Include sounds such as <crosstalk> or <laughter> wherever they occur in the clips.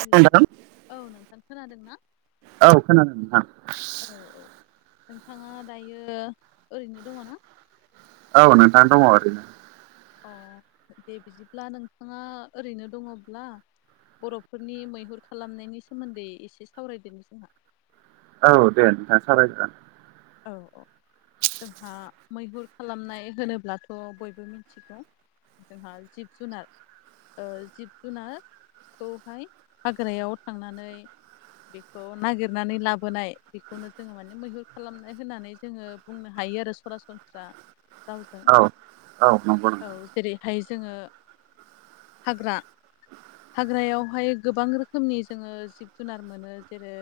Hello नोंथां औ नोंथां खोनादों ना औ औ <inaudible> नोंथाङा दायो ओरैनो दङ ना औ नोंथां दङ ओरैनो। अह दे बिदिब्ला नोंथाङा ओरैनो दङब्ला बर'फोरनि मैहुर खालामनायनि सोमोन्दै एसे सावरायदोनि जोंहा। औ दे नोंथाङा सावराय जागोन। औ औ। जोंहा मैहुर खालामनाय होनोब्लाथ' बयबो मिथिगौ। जोंहा जिब जुनार ओ जिब जुनारखौहाय हाग्रायाव थांनानै बेखौ नागिरनानै लाबोनाय बेखौनो जोङो माने मैहुर खालामनाय होननानै जोङो बुंनो हायो आरो सरासनस्रा। रावजों। औ औ नंगौ औ नोंथां जेरैहाय जोङो हाग्रा हाग्रायावहाय गोबां रोखोमनि जोङो जिब जुनार मोनो जेरै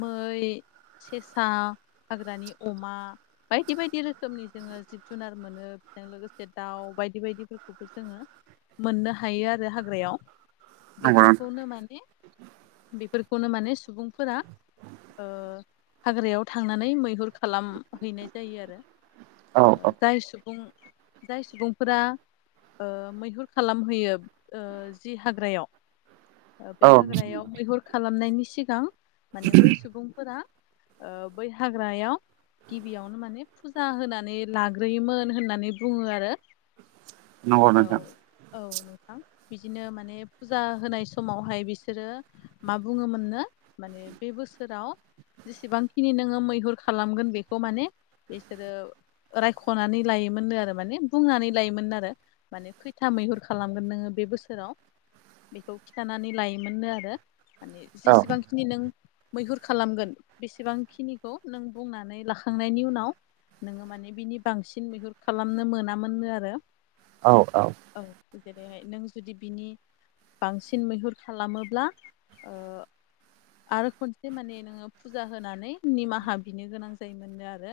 मै, सेसा, हाग्रानि अमा बायदि बायदि रोखोमनि जोङो जिब जुनार मोनो बेजों लोगोसे दाउ बायदि बायदिफोरखौबो जोङो मोननो हायो आरो हाग्रायाव। नंगौ नोंथां बेफोरखौनो माने बेफोरखौनो माने सुबुंफोरा ओ हाग्रायाव थांनानै मैहुर खालामहैनाय जायो आरो। औ ओ औ जाय सुबुं जाय सुबुंफोरा ओ मैहुर खालामहोयो ओ जि हाग्रायाव ओ बे औ हाग्रायाव मैहुर खालामनायनि सिगां माने बै सुबुंफोरा ओ बै हाग्रायाव गिबियावनो माने फुजा होनानै लाग्रोयोमोन होननानै बुङो आरो। नंगौ औ नोंथां औ नोंथां। बिदिनो माने फुजा होनाय समावहाय बिसोरो मा बुङोमोननो माने बे बोस सोराव जेसेबांखिनि नोङो मैहुर खालामगोन बेखौ माने बिसोरो रायख'नानै लायोमोननो आरो माने बुंनानै लायोमोन आरो। माने खैथा मैहुर खालामगोन नोङो बे बोसोराव। बेखौ खिन्थानानै लायोमोननो आरो माने औ जेसेबांखिनि नों मैहुर खालामगोन बेसेबांखिनिखौ नों बुंनानै लाखांनायनि उनाव नोङो माने बिनि बांसिन मैहुर खालामनो मोनामोननो आरो। औ औ औ जेरैहाय नों जुदि बिनि बांसिन मैहुर खालामोब्ला ओ आरो खनसे ज माने नोङो फुजा होनानै निमाहा बिनो गोनां जायोमोननो आरो।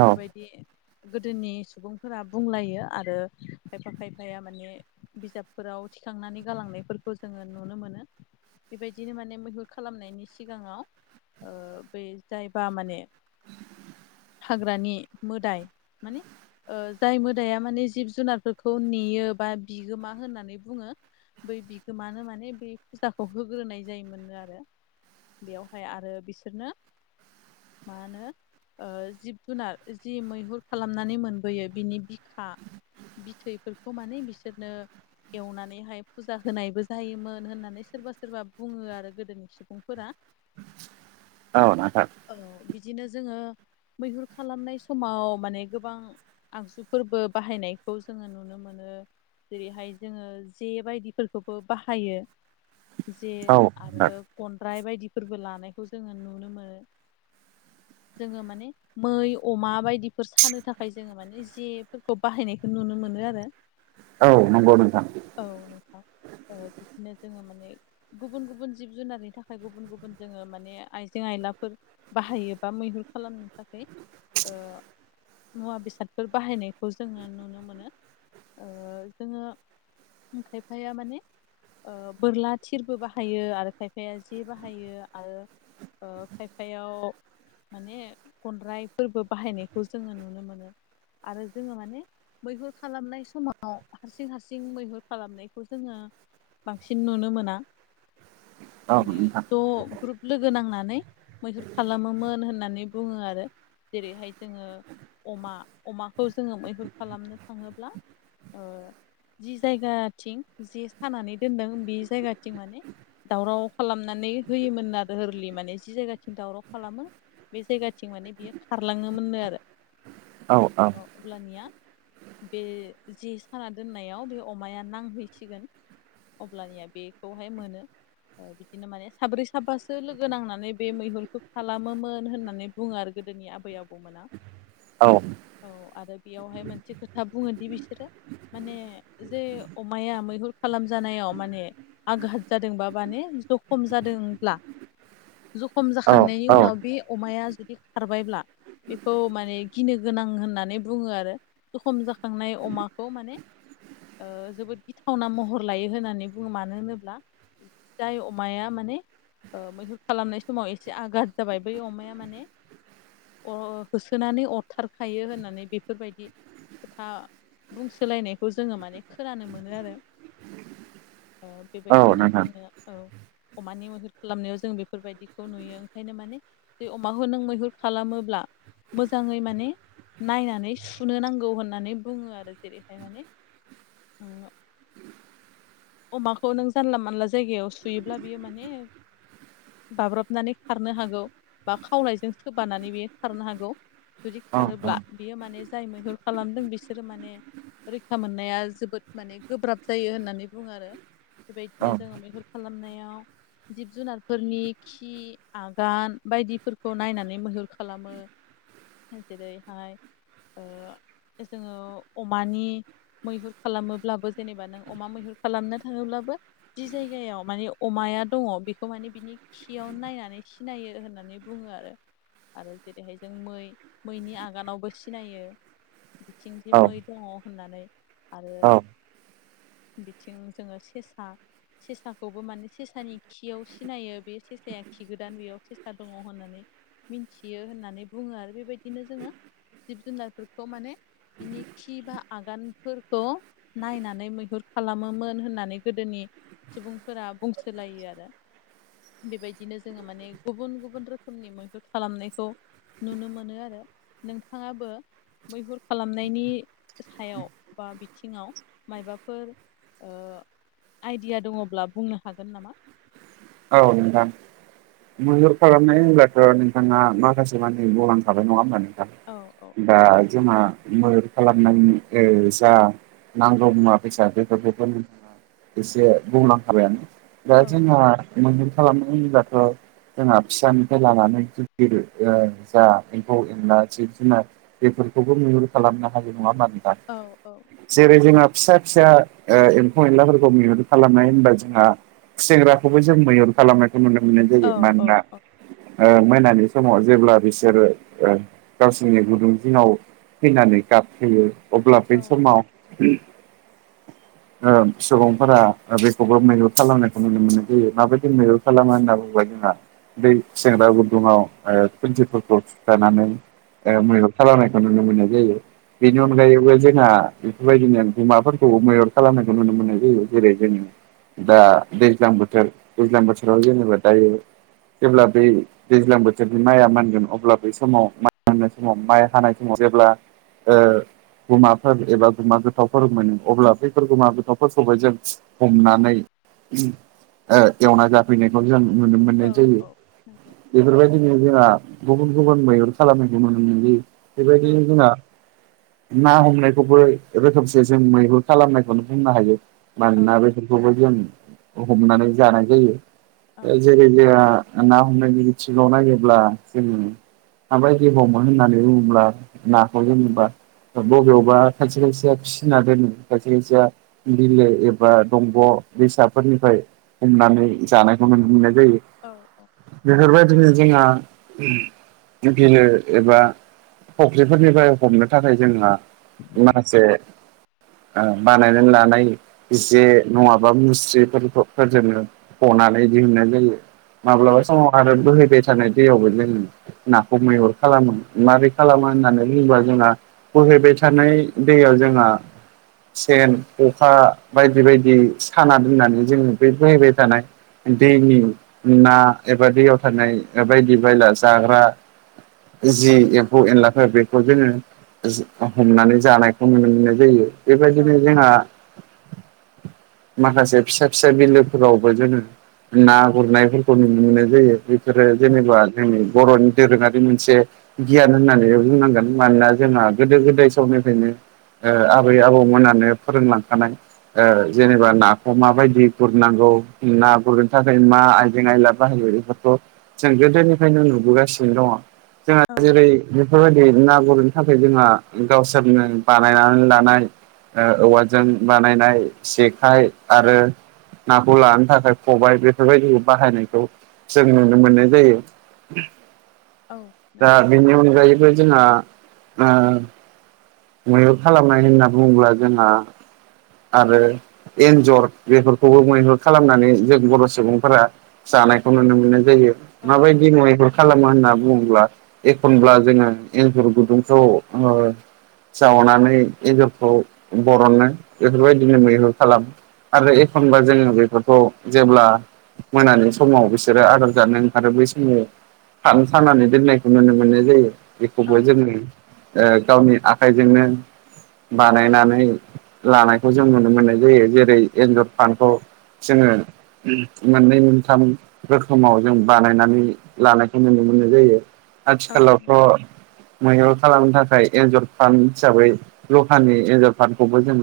औ गोदोनि सुबुंफोरा बुंलायो आरो खायफा खायफाया माने बिजाबफोराव थिखांनानै गालांनायफोरखौ जोङो नुनो मोनो। बेबायदिनो माने मैहुर खालामनायनि सि गाङाव बे जायबा माने हाग्रानि मोदाय माने ओ जाय मोदाया माने जिब जुनारफोरखौ नेयो बा बिगोमा होननानै बुङो बै बिगोमानो माने बे फुजाखौ होग्रोनाय जायोमोननो आरो। बेयावहाय आरो बिसोरनो मा होनो ओ जिब जुनार जि मैहुर खालामनानै मोनबोयो बिनि बिखा बिथैफोरखौ माने बिसोरनो एवनानैहाय फुजा होनायबो जायोमोन होननानै सोरबा सोरबा बुङो आरो गोदोनि सुबुंफोरा। औ नोंथां औ बिदिनो जोङो मैहुर खालामनाय समाव माने गोबां आगजुफोरबो बाहायनायखौ जोङो नुनो मोनो। जेरैहाय जोङो जे बायदिफोरखौबो बाहायो। जे औ आरो नोंथां खनद्राय बायदिफोरबो लानायखौ जोङो नुनो मोनो। जोङो माने मै अमा बायदिफोर सानो थाखाय जोङो माने जेफोरखौ बाहायनायखौ नुनो मोनो आरो। औ नंगौ नोंथां। औ नोंथां ओ बिदिनो जोङो माने गुबुन गुबुन जिब जुनारनि थाखाय गुबुन गुबुन गुबुन जोङो माने आइजें आयलाफोर बाहायोबा मैहुर खालामनो थाखाय ओ मुवा बेसादफोर बाहायनायखौ जोङो नुनो मोनो ओ जोङो खायफाया माने ओ बोरला थिरबो बाहायो आरो खायफाया जे बाह बाहायो आरो ओ खायफायाव माने गनद्राय फोरबो बाहायनायखौ जोङो नुनो मोनो आरो जोङो माने मैहुर खालामनाय समाव हारसिं हारसिं मैहुर खालामनायखौ जोङो बांसिन नुनो मोना। औ माने नोंथां। <unintelligible> लोगो नांनानै मैहुर खालामोमोन होननानै बुङो आरो जेरैहाय जोङो अमा अमाखौ जोङो मैहुर खालामनो थाङोब्ला ओ जि जायगाथिं जि सानानै दोनदों बे जायगाथिं माने दावराव खालामनानै होयोमोन आरो होरलि माने जि जायगाथिं दावराव खालामो बे जायगाथिं माने बियो खारलाङोमोननो आरो। औ औ अ अब्लानिया बे जे साना दोननायाव बे अमाया नांहैसिगोन। अब्लानिया बेखौहाय मोनो बिदिनो माने साब्रै साबासो लोगो नांनानै बे मैहुरखौ खालामोमोन होननानै बुङो आरो गोदोनि आबै आबौमोना। <inaudible> औ औ आरो बेयावहाय मोनसे खोथा बुङोदि बिसोरो माने जे अमाया मैहुर खालामजानायाव माने आघात जादोंबा माने जखम जादोंब्ला जखम जाखांनायनि उनाव बे अमाया जुदि खारबायब्ला बेखौ माने गिनो गोनां होननानै बुङो आरो। जखम जाखांनाय अमाखौ माने ओ जोबोद गिथावना महर लायो होननानै बुङो मानो होनोब्ला जाय अमाया म माने ओ मैहुर खालामनाय समाव एसे आघात जाबाय बै अमाया माने होसोनानै अरथारखायो होननानै बेफोरबायदि खोथा बुंसोलायनायखौ जोङो माने खोनानो मोनो आरो। ओ बेबायदिनो जोङो औ अमानि मैहुर खालामनायाव जों बेफोरबायदिखौ नुयो ओंखायनो माने जे अमाखौ नों मैहुर खालामोब्ला मोजाङै माने नायनानै सुनो नांगौ होननानै बुङो आरो जेरैहाय माने ओ अमाखौ नों जानला मानला जायगायाव सुयोब्ला बियो माने बाब्राबनानै खारनो हागौ बा खावलायजों सोबानानै बेयो खारनो हागौ। जुदि खारोब्ला बियो माने जाय मैहुर खालामदों बिसोरो माने रैखा मोननाया जोबोद माने गोब्राब जायो होननानै बुङो आरो। बेफोरबायदिनो जोङो मैहुर खालामनायाव जिब जुनारफोरनि खि आगान बायदिफोरखौ नायनानै मैहुर खालामो। जेरैहाय ओ जोङो अमानि मैहुर खालामोब्लाबो जेनेबा नों अमा मैहुर खालामनो थाङोब्लाबो जि जायगायाव माने अमाया दङ बेखौ माने बिनि खियाव नायनानै सिनायो होननानै बुङो आरो। आरो जेरैहाय जों मै मैनि आगानावबो सिनायो। बिथिंदि औ मै दङ होननानै आरो औ बिथिं जोङो सेसा सेसाखौबो माने सेसानि खियाव सिनायो बे सेसाया खि गोदान बेयाव सेसा दङ होननानै। मिनथियो होननानै बुङो आरो बेबायदिनो जोङो जिब-जुनारफोरखौ माने बिनि खि बा आगानफोरखौ नायनानै मैहुर खालामोमोन होननानै गोदोनि सुबुंफोरा बुंसो- लायो आरो। बेबायदिनो जोङो माने गुबुन गुबुन रोखोमनि मैहुर खालामनायखौ नुनो मोनो आरो। नोंथाङाबो मैहुर खालामनायनि सायाव बा बिथिङाव मायाबाफोर ओ आइडिया दङब्ला बुंनो हागोन नामा? औ नोंथां। मैहुर खालामनाय होनब्लाथ' नों- थांङा माखासे मानि बुंलांखाबाय नङा होमबा नोंथां। औ औ दा जोंहा मैहुर खालामनायनि ओ जा नांगौ मुवा-बेसाद बेफोरखोथ' नोंथाङा एसे बुंलांखाबायानो। दा औ जोंहा मैहुर खालामनाय होनोब्लाथ' जोंहा फिसानिफ्राय लानानै जा गिदिर ओ जा एम्फौ-एनला जिब-जुनार बेफोरखौबो मैहुर खालामनो हायो। नङा होनबा नोंथां? औ औ जेरै जोंहा फिसा फिसा ओ एम्फौ एनलाफोरखौ मैहुर खालामनाय होनबा जोंहा खुसेंग्राखौबो जों मैहुर खालामनायखौ नुनो मोननाय जायो। औ मानोना औ ओ मोनानि समाव जेब्ला बिसोरो ओ गावसोरनि गुदुं जिङाव फैनानै गाबफैयो अब्ला बे समाव ओ सुबुंफोरा बेखौबो मैहुर खालामनायखौ नुनो मोनो। बे माबायदि मैहुर खालाम होनना <unintelligible> बै खुसेंग्रा गुदुङाव ओ खुन्थिफोरखौ थुथानानै ओ मैहुर खालामनायखौ नुनो मोननाय जायो। बेनि औ अनगायैबो जोंहा बेफोरबायदिनो गुमाफोरखौबो मैहुर खालामनायखौ नुनो मोननाय जायो। जेरै जोङो दा दैज्लां बोथोर दैज्लां बोथोराव जेनेबा दायो जेब्ला बै दैज्लां बोथोरनि माइआ मोनगोन अब्ला बै समाव माइ मोननाय समाव माइ हानाय समाव जेब्ला ओ गुमाफोर एबा गुमा गोथौवफोर मोनो अब्ला बैफोर गुमा गोथौवफोरखौहाय जों हमनानै ओ एवना जाफैनायखौ जों नुनो औ मोननाय जायो। औ नंगौ बेफोरबायदिनो जोंहा गुबुन गुबुन मैहुर खालामनायखौ नुनो मोननाय जायो। औ बेबायदिनो जोंना ना हमनायखौबो रोखोमसे जों मैहुर खालामनायखौनो बुंनो हायो। औ मानोना औ बेफोरखौबो जों हमनानै जानाय जायो। जेरै जोंहा ना हमनायनि बिथिङाव नायोब्ला जोङो माबायदि हमो होननानै बुङोब्ला नाखौ जेनोबा बबेयावबा खायसे खायसेया फिसिना दोनो खायसे खायसेया बिलो एबा दंग' दैसाफोरनिफ्राय हमनानै जानायखौ नुनो मोननाय जायो। औ औ औ बेफोरबायदिनो जोंहा बिलो एबा फुख्रिफोरनिफ्राय हमनो थाखाय जोंहा माखासे ओ बानायनानै लानाय जे नङाबा मुस्रिफोरखौ फोरजोंनो बनानै दिहुननाय जायो माब्लाबा उम समाव आरो बोहैबाय मोसानाय दैयावबो जोङो नाखौ मैहुर खालामो मारै खालामो औ होननानै बुंङोबा जोंहा बोहैबाय थानाय दैयाव जोंहा सेन खखा बायदि बायदि साना दोननानै जोङो बे बोहैबाय थानाय दैनि ना एबा दैयाव थानाय बायदि बायला जाग्रा जि एम्फौ एनलाफोर बेखौ जोङो हमनानै जानायखौ नुनो मोननाय जायो। बेबायदिनो औ जोंहा माखासे फिसा फि सा बिलोफोरावबो जोङो ना गुरनायफोरखौ नुनो मोननाय जायो। फोरो औ जेनेबा जोंनि बर'नि दोरोङारि मोनसे गियान होननानै बुंनांगोन मानोना जोंहा गोदो गोदाय समनिफ्रायनो ओ आबै आबौमोनानो फोरोंलांखानाय ओ जेनेबा नाखौ माबायदि गुरनांगौ ना गुरनो थाखाय मा आयजें आयला बाहायो बेफोरखौ' जों गोदोनिफ्रायनो नुबोगासिनो दङ जोंहा औ जेरै बेफोरबायदि ना गुरनो थाखाय जोंहा गावसोरनो बानायनानै लानाय ओ औवाजों बानायनाय जेखाइ आरो नाखौ लानो थाखाय खबाय बेफोरबायदिखौ बाहायनायखौ जों नुनो मोननाय जायो। औ दा नंगौ बेनि अनगायैबो जोंहा ओ मैहुर खालामनाय होनना बुङोब्ला जोंहा आरो एन्जर बेफोरखौबो मैहुर खालामनानै जों बर' सुबुंफोरा जानायखौ नुनो मोननाय जायो औ औ माबायदि मैहुर खालामो होनना बुङोब्ला एखनब्ला जोङो एन्जर गुदुंखौ ओ जावनानै एनजरखौ बरननो बेफोरबायदिनो मैहुर खालामो। आरो एखनबा जोङो बेफोरखौ जेब्ला मोनानि समाव बिसोरो आदार जानो ओंखारो बै समाव फान सानानै दोननायखौ नुनो मोननाय जायो बेखौबो जोङो ओ गावनि आखाइजोंनो बानायनानै लानायखौ जों नुनो मोननाय जायो जेरै एन्जर फान्खौ जोङो मोननै मोनथाम रोखोमाव जों बानायनानै लानायखौ नुनो मोननाय जायो। औ आथिखालावथ' मैहुर खालामनो थाखाय एन्जर फान हिसाबै लहानि एनजर फानखौबो जों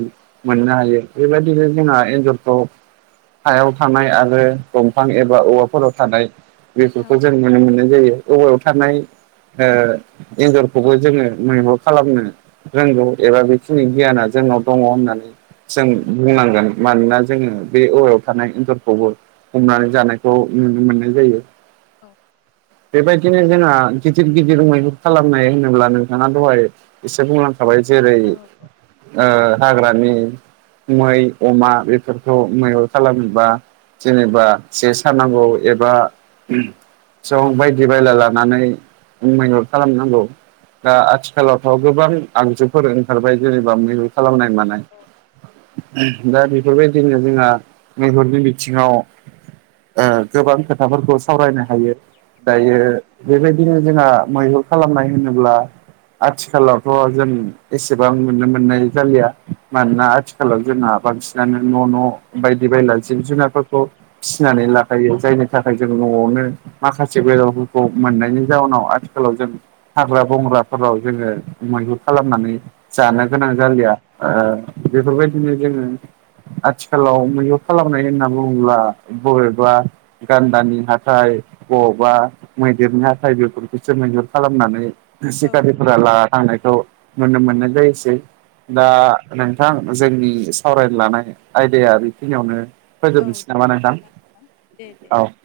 मोननो हायो बेबायदिनो जोंना एन्जरखौ हायाव थानाय आरो दंफां एबा औवाफोराव थानाय औ बेफोरखौ जों नुनो मोननाय जायो औवायाव थानाय ओ एन्जरखौबो जोङो मैहुर खालामनो रोंगौ एबा बेखिनि गियाना जोंनाव दङ होननानै जों औ बुंनांगोन मानोना जोङो बे औवायाव थानाय एन्जरखौबो हमनानै जानायखौ नुनो मोननाय जायो औ बेबाय दिनो जोंना गिदिर गिदिर मैहुर खालामनाय होनोब्ला नोंथाङा दहाय एसे बुंलां खाबाय जेरै औ ओ हाग्रानि मै अमा बेफोरखौ मैहुर खालामो बा जेनेबा जे सानांगौ एबा जं बायदि बायला लानानै मैहुर खालामनांगौ दा आथि खालावफ्राव गोबां आगजुफोर ओंखारबाय जेनेबा मैु खालामनाय मानाय। नंगौ दा बेफोरबायदिनो जोंहा मैहुरनि बिथिङाव ओ गोबां खोथाफोरखौ सावरायनो हायो। दायो बेबायदिनो जोंहा मैहुर खालामनाय होनोब्ला आथिखालावथ' जों एसेबां नुनो मोननाय जालिया मानोना आथि खालाव जोंहा बांसिनानो न' न' बायदि बायला जिब जुनार फिनानै लाखायो जाय थाखाय जों न'आवनो माखासे <unintelligible> मोननायनि जाउनाव आथिखालाव जों हाग्रा बंग्राफोराव जोङो मैहुर खालामनानै जानो गोनां जालिया। ओ बेफोरबायदिनो जोङो आथिखालाव मैहुर खालामनाय होनना बुङोब्ला बबेबा गान्दानि हाथाय बबावबा मैदेरनि हाथाइ बेफोरखौसो मैहुर खालामनानै सिखारि थांनायखौ नुनो मोननाय जायोसै दा नों औ नोंथां जोंनि सावरायनो लानाय आयदाया बेखिनियावनो औ फोजोबनोसै दे नामा नोंथां बिदिब्ला दे दे औ।